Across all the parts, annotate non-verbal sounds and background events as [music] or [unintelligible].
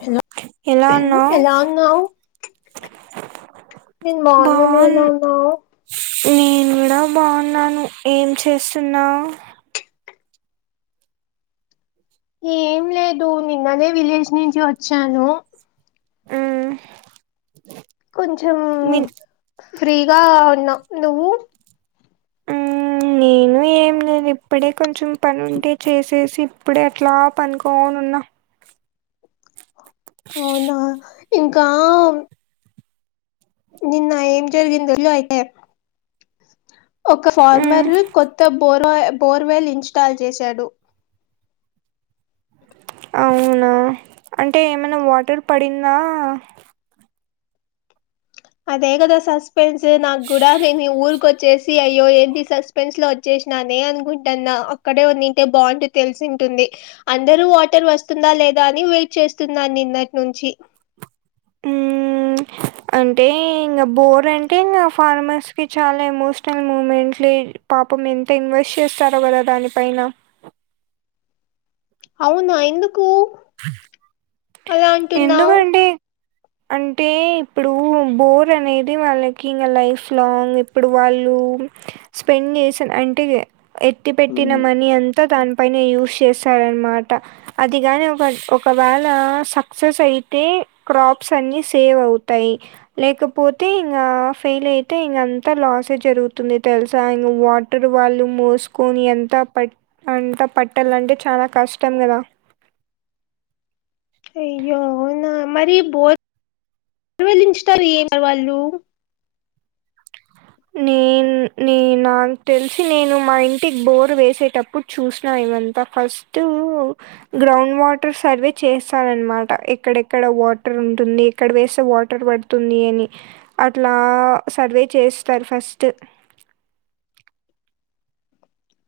Hello ఎలా ఉన్నావ్ ఎలా ఉన్నావు నేను బావున్నా నువ్వు బాన్ ఎలా ఉన్నావు నేను కూడా బాగున్నాను ఏం చేస్తున్నా ఏం లేదు నిన్ననే విలేజ్ నుంచి వచ్చాను మ్మ్ కొంచెం మిన్ ఫ్రీగా ఉన్నా నువ్వు అ నేను ఏం లేను ఇప్పుడే కొంచెం పని ఉంటే చేసేసి ఇప్పుడే అట్లా పనుకోనున్నా అవునా ఇంకా నిన్న ఏం జరిగందలు అయితే ఒక మ్మ్ ఫార్మర్ కొత్త బో బోర్వెల్ ఇన్స్టాల్ చేశాడు అవునా అంటే ఏమైనా వాటర్ పడిందా అదేగదా సస్పెన్స్ నా గుడా నేను ఊర్ కో చ్చేసి అయ్యో ఏది సస్పెన్స్ లో ఒచ్చేసినానే అనుకుంటాన్నా అక్కడే ఉన్నింటే బాంటు తెల్సింటుంది. అందరూ వాటర్ వస్తుందా లేదా అని వెయిట్ చేస్తున్నా నిన్నటి నుంచి ఉమ్ అంటే ఇంగా బోర్ అంటే ఇంగా ఫార్మర్స్ కి చాలా ఎమోషనల్ మూమెంట్లే పాపం ఎంత ఇన్వెస్ట్ చేస్తారో కదా దానిపైన అవునా ఎందుకు అలా అంటున్నావ్ ఎందుకంటే అంటే ఇప్పుడూ బోర్ అనేది వాళ్ళకి ఇంగా లైఫ్ లాంగ్ ఇప్పుడు వాళ్లూ స్పెండ్ జెసిన అంటే ఎట్టి పెట్టిన మనీ అంతా దాని పైనే యూష్ చేస్తారన్మాట అదిగాని బట్ ఒకవ్యాళ సక్సెస్ అయితే క్రాప్స్ అన్ని సేవ్ అవ్తయి లేకపోతే ఇంగా ఫెయిల్ అయితే ఇంగా అంతా లాసే జరుగుతుంది తెల్సా ఇంగ వా అంటారు వాళ్ళు మోస్కొని అంత పే అంత పట్టాలంటే చాలా కష్టం గదా అయ్యో అవునా మరి బోర్ బోర్వేఇన్స్టాలే వాళ్ళు నేన్ నే నాకు తెల్సి నేను మా ఇంటికి బోరు వేసేటప్పుడు చూష్నా ఇవంత ఫస్టు గ్రౌండ్ వాటర్ సర్వే చేసన్మాట ఎక్కడెక్కడ వాటర్ ఉంటుంది ఎక్కడ వేస్తే వాటర్ వడ్ తుంది అని అట్లా సర్వే చేస్తారు ఫస్ట్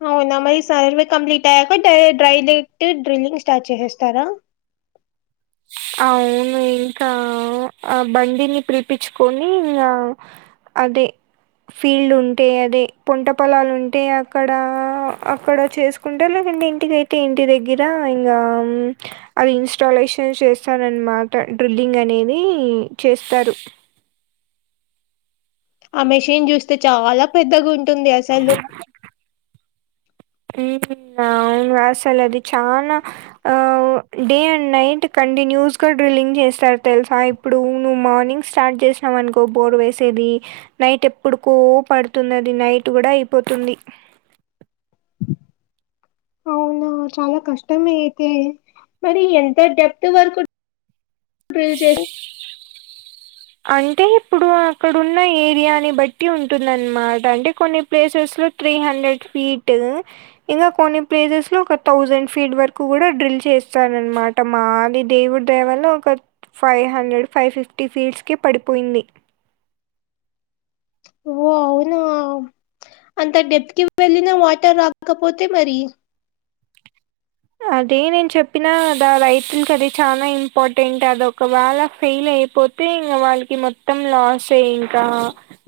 అవునా మరి సర్వే కంప్లీట్ అయక డ్రై డ్రెక్ట్టూ డ్రిల్లింగ్ స్టార్ట్ చేహేస్తారా ఔను ఇంకా ఆ బండిని పిల్పించుకొనీ ఇంకా అదే ఫీల్డ్ ఉంటే అదే పోంట పొలాలు ఉంటే అక్కడా అక్కడ చేస్కు కుంటర్లో ఇంటికయితే ఇంటి దెగ్గిరా ఇంగా ఆమ్ అవి ఇన్స్టాలేషన్ చేస్తారన్మాట డ్రిల్లింగ్ అనేదీ చేస్తారు ఆ మెషిన్ జుస్తే చాలా పెద్దగుంటుంది అసలు ఉహు అవును అసలు అది చానా ఆవ్ డే అన్ నైట్ కంటిన్యూస్ గా డ్రిల్లింగ్ చేస్తారు తెల్సా ఇప్పుడు నువ్వు మార్నింగ్ స్టార్ట్ జెస్నవనుకో బోర్ వేసేది నైట్ ఎప్పుడుకో పడుతుందండి అది నైట్ గూడా అయిపోతుంది అవునా చాలా కష్టమే అయితే మరి ఎంత డెప్త్ వరకు ప్రీల్ చేదు అంటే ఇప్పుడు అక్కడున్న ఏరియాని బట్టి ఉంటుందన్మాట అంటే కొన్ని ప్లేసెస్ లో త్రీ హండ్రెడ్ ఫీటూ ఇగ కొన్ని ప్లేసెస్ లో ఒక తౌసేడ్ ఫీట్ వర్కు కూడా డ్రిల్ చేస్తారు అన్మాట టామ అది దేవుడి దయైవల్ల ఒక ఫైవ్ హండ్రెడ్ ఫై ఫిఫ్టీ ఫీట్స్ కి పడిపోయింది ఓ అవునా అంత డెప్త్ కి వెళ్ళిన వాటర్ రాకపోతే మరి అదే నేను చెప్పినా గదా రైతుల్కి అది చానా ఇంపార్టెంట్ అది ఒకవ్యల ఫెయిల్ అయిపో తే ఇంగా వాల్కి మొత్తం లాసే ఇంకా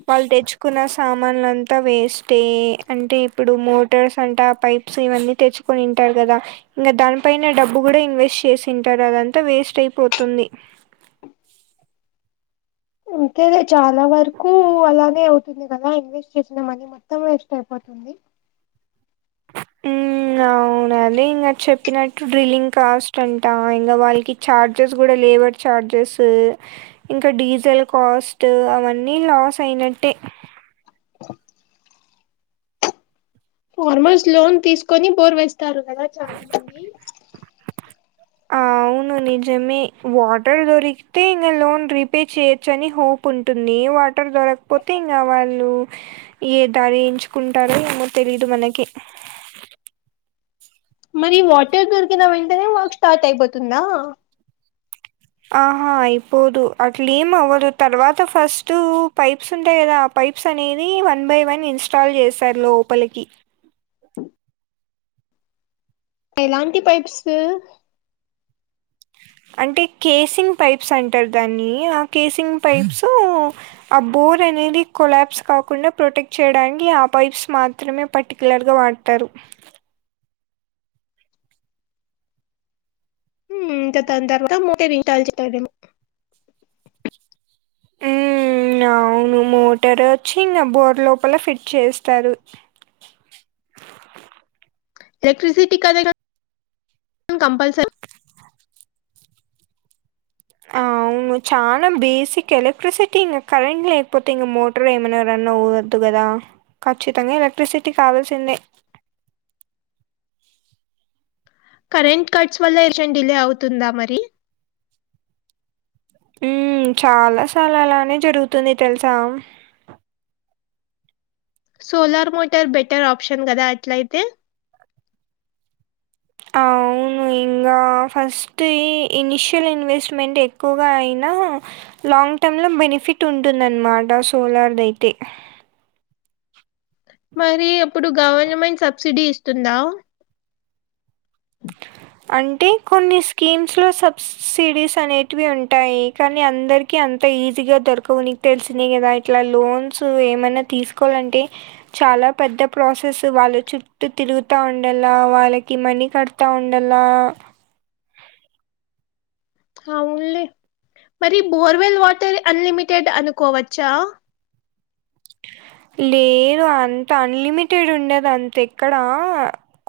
వాళ్ళు తెచ్చుకున్న సామాన్లు అంతా వేస్టే ఎ అంటే ఇప్పుడు మోటార్స్ అంట ఆ పైప్ సో ఇవన్నీ తెచ్చుకొని ఉంటారు గదా ఇంకా దానిపైన డబ్బు కూడా ఇన్వెస్ట్ చేసింటారు అదంతా వేస్ట్ అయిపోతుంది అంతేలే చాలా వర్కు అలానే అవుతుంది కదా ఇన్వెస్ట్ చేసిన మనీ మొత్తం వేస్ట్ అయిపోతుంది హ్మ్ అవునండి ఇంగా చెప్పినట్టు డ్రిల్లింగ్ కాస్ట్ అంటా ఇంగా వాళ్ళకి ఛార్జెస్ కూడా లేబర్ ఛార్జెస్స్ ఇంకా డీజల్ కాస్ట్ అవన్నీ లాస్ అయినట్టే ఫార్మర్స్ లోన్ తీసుకొని బోర్ వేస్తారు కదా చాలా మంది ఆ అవును నిజమే వాటర్ దొరికితే ఇంగ లోన్ రీపే చెయొచ్చు అని హో ప్ ఉంటుంది వాటర్ దొరకపోతే ఇంగా వాళ్ళు ఏ దారి ఎంచుకుంటారో ఏమో తెలీదు మనకి మరి వాటర్ దొరికిన వెంటనే వర్క్ స్టార్ట్ అయిపోతుందా ఆహా అయిపోదు అట్లే ఏం అవ్వదు తర్వాత ఫస్ట్ పైప్స్ ఉంటాయి కదా పైప్స్ అనేది వన్ బై వన్ ఇన్స్టాల్ చేస్తారు లోపలికి ఎలాంటి పైప్స్ అంటే కేసింగ్ పైప్స్ అంటారు దాన్ని ఆ కేసింగ్ పైప్స్సూ ఆ బోర్ అనేది కొలాప్స్ కాకుండా ప్రొటెక్ట్ చేయడానికి ఆ పైప్స్ మాత్రమే పర్టికులర్ గా వాడ్ తరు హ్మ్ ఇంక దాని తర్వాత మోటర్ [unintelligible] మ్మ్ అవును మోటార్ వచ్చి ఇంగ బోర్ లోపల ఫిట్ చేస్తారు ఎలెక్ట్రసిటీ కదేగా కంపల్సరీ అవును చాలా బేసిక్ ఎలెక్ట్రిసిటీ ఇంగ కరెంట్ లేకపోతే ఇంగ మో ట్ర్ ఏమన్న రన్ అవ్వద్దు కదా ఖచ్చితంగా ఎలక్ట్రిసిటీ కావాల్సిందే కరెంట్ కట్స్ వల్ల ఏషన్ డిలే అవుతుందా మరి హ్మ్ చాలాసార్లు అలానే జరుగుతుంది తెలుసా సోలార్ మోటార్ బెటర్ ఆప్షన్ కదా అట్లయితే అవును ఇంగా ఫస్ట్ ఇనిషియల్ ఇన్వెస్ట్మెంట్ ఎక్కువగా అయినా లాంగ్ టర్మ్ లో బెనిఫిట్ ఉంటుందనమాట సోలార్ ది అయితే మరి అప్పుడు గవర్నమెంట్ సబ్సిడీ ఇస్తుందా అంటే కొన్ని స్కీమ్స్ లో సబ్సిడీస్ అనేటివి ఉంటాయి కానీ అందర్ కి అంత ఈజీ గా దొరకవు నీకు తెలిసిందే కదా ఇట్లా లోన్స్ ఏమైనా తీసుకోవాలంటే చాలా పెద్ద ప్రాసెస్ వాళ్ళ చుట్టూ తిరుగుతా ఉండలా వాళ్ళకి మనీ కడతా ఉన్ ఎలా అవునులే మరి బోర్వెల్ వాటర్ అన్లిమిటెడ్ అనుకోవచ్చా లేదు అంత అన్లిమిటెడ్ ఉండదు అంత ఎక్కడా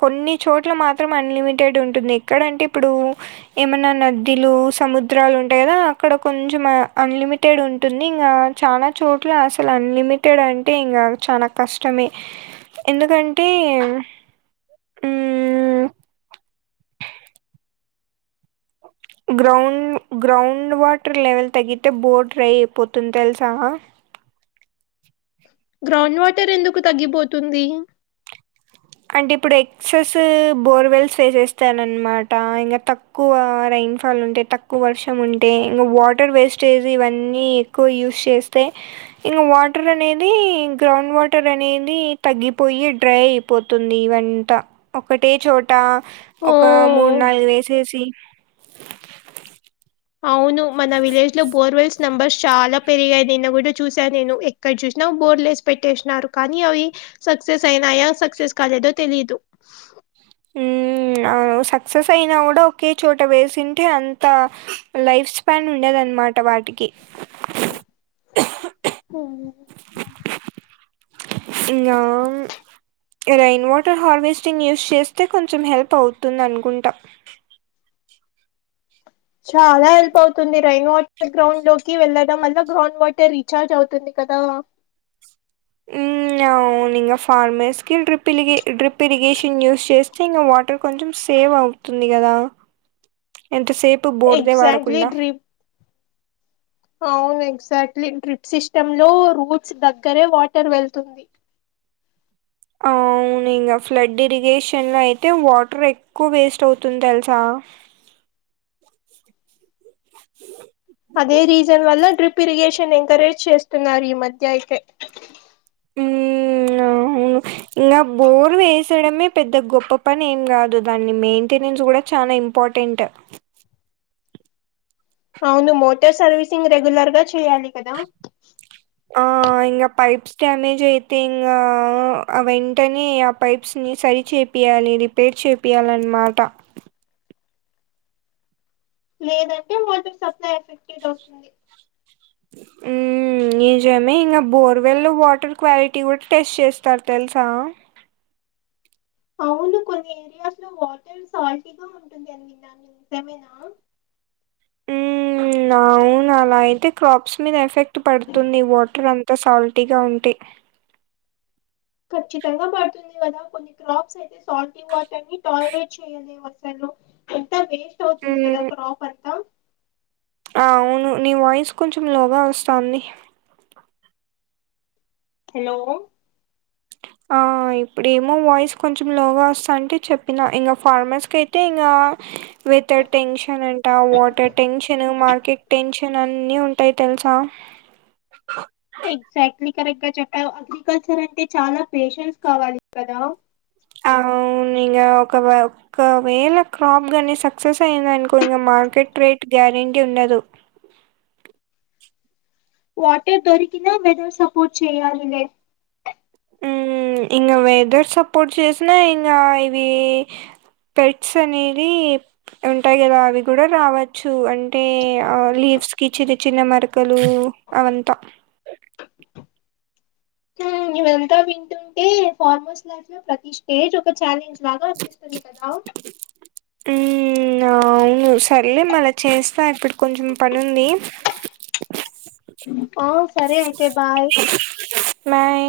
కొన్ని చోట్ల మాత్రం అన్లిమిటెడ్ ఉంటుంది ఎక్కడంటే ఇప్పుడు ఏమైన నద్దిలు సముద్రాలు ఉంటాయి కదా అక్కడ కొంచెం అన్లిమి టేడ్ ఉంటుంది ఇంగా చాలా చోట్ల అసలు అన్లిమి టడంటే ఇంగా చాలా కష్టమే ఎందుకంటే హ్మ్ ఓ [unintelligible] గ్రౌండ్ గ్రౌండ్ వాటర్ లెవెల్ తగ్గితే బోర్ డ్రై అయిపోతుంది తెల్సా గ్రౌండ్ వాటర్ ఎందుకు తగ్గిపోతుంది అంటే ఇప్పుడు ఎక్సెస్ బోర్వెల్స్ వేసేస్తానన్న మాట ఇంగా తక్ తక్కువ రైన్ ఫాల్ ఉంటే తక్కువ వర్షం ఉంటే ఇంగా వాటర్ వేస్టేజ్ ఇవన్నీ ఎక్ క్కు యూస్ చేస్తే ఇంగ వాటర్ అనేది గ్రౌండ్ వాటర్ అనేది తగ్గిపోయి డ్రై పోతుంది వంట ఒకటే చోట ఒక మూడు ఓ నాలుగు వేసేసి అవును మన విలేజ్ లో బోర్వెల్స్. నెంబర్స్ చాలా పెరిగాయి నిన్న కూడా చూసాను నేను ఎక్కడ చూసినా బోర్లేసి పెట్టేసినారు కానీ అవి సక్సెస్ అయినాయా సక్సెస్ కాలేదో తెలియదు మ్ మ్ సక్సెస్ అయినా కూడా ఒకే చోట వేసింటే అంత లైఫ్ న్ ఉండేదన్నమాట వాటికి మ్ [unintelligible] రైయిన్ వాటర్ హార్వెస్టింగ్ యూస్ చేస్తే కొంచెం హెల్ప్ అవుతుంది అనుకుంటా. చాలా హెల్ప్ అవుతుంది రెయిన్ వాటర్ గ్రౌండ్ లోకి వెళ్ళడం వల్ల గ్రౌండ్ వాటర్ రీచార్జ్ అవుతుంది కదా మ్ య అవున్ ఇంకా ఫార్మర్స్కి డ్రిప్ ఇరిగే డ్రిప్ ఇరిగేషన్ యూస్, చేస్తే ఇంకా వాటర్ కొంచెం సేవ్ అవు తుంది కదా ఎంతసేపు బోర్దే ఎగ్జాక్ట్లీ వాడకుండా డ్రిప్ అవును ఎగ్జాక్ట్లీ డ్రిప్ సిస్టమ్ లో రూట్స్ దగ్గరే వాటర్ వెళ్తుంది అవును ఇంగ ఫ్లడ్ఇరిగేషన్ లో అయితే వాటర్ ఎ ఎక్కువ వేస్ట్ అవుతుంది తెల్సా అదే రీజన్ వల్ల డ్రిప్ ఇరిగేషన్ ఎంకరేజ్ చేస్తున్నారు ఈ మధ్య అయితే ఉమ్ అవును ఇంగ బోర్ వేసయ్యడమే పెద్ద గొప్ప పని ఏం గాదు దాన్ని మెయింటెనెన్స్ కూడా చాలా ఇంపా ఇంపార్టెంట్ అవును మోటార్ సర్వీసింగ్ రెగ్యులర్ గా చేయాలి కదా ఆ ఇంగ పైప్స్ డ్యామేజ్ అయితే ఇంగా వెంటనే ఆ పైప్స్ ని సరి చేపి చేపియ్యాలి రిపేర్ చేపియ్యాలిన్నమాట. లేదంటే వాటర్ సప్లైఎఫెక్టిడ్ అవుతుంది మ్ నిజమే ఇంకా బోర్వెల్లో వాటర్ క్వాలిటీ కూడా టెస్ట్ చేస్తారు తెలుసా అవును కొన్ని ఏరియాస్ లో వాటర్ సాల్టీగా ఉంటుంది అని విన్నాను నిజమేనా నా అవును అలా అయితే క్రాప్స్ మీద ఎఫెక్ట్ పడుతుంది వాటర్ అంత సాల్టీ గా ఉంటే ఖచ్చితంగా పడుతుంది కదా కొన్ని క్రాప్స్ అయితే సాల్టి వాటర్ టాలరేట్ చేయలే వసలు ఎంత వేస్ట్ అవుతుంది కదా మ్మ్ క్రాప్ అంతా అవును నీ వాయిస్ కొంచెం లోగా వస్తొంది హలో ఆ ఇప్పుడేమో వాయిస్ కొంచెం లోగా వస్తాంటే చెప్పినా ఇంగ ఫార్మర్స్ కయితే ఇంగా వితర్ టెన్షన్ అంటా వాటర్ టెన్షన్ మార్కెట్ టెన్షన్ అన్ని ఉంటాయి తెలుసా ఎగ్జాక్ట్లీ కరెక్ట్ గా చెప్పావ్ అగ్రికల్చర్ అంటే చాలా పేషెన్స్ కావాలి కదా అవును ఇంగా ఒక ఒకవేళ క్రాప్ గాని సక్సెస్ అయిందనుకో ఇంగ మార్కెట్ రేట్ గ్యారెంటీ ఉండదు వాటర్ దొరికిిన వెదర్ సపోర్ట్ చేయాలిలే ఇంగ వెదర్ సపోర్ట్ చేసినా ఇంగా ఇవి పెట్స్ అనేది ఉంటాయి కదా అవి కూడా రావచ్చు అంటే లీఫ్స్ కి చిన్న చిన్న మరకలు అవంతా హ్మ్, ఇవంతా వింటుంటే ఫార్మర్స్ లైఫ్ లో ప్రతి స్టేజ్ ఒక ఛాలెంజ్ లాగ అనిపిస్తుంది కదా మ్ అవును సరేలే మళ్ళ చేస్తా ఇప్పుడు కొంచెం పని ఉంది ఆ సరే అయితే బాయ్ బాయ్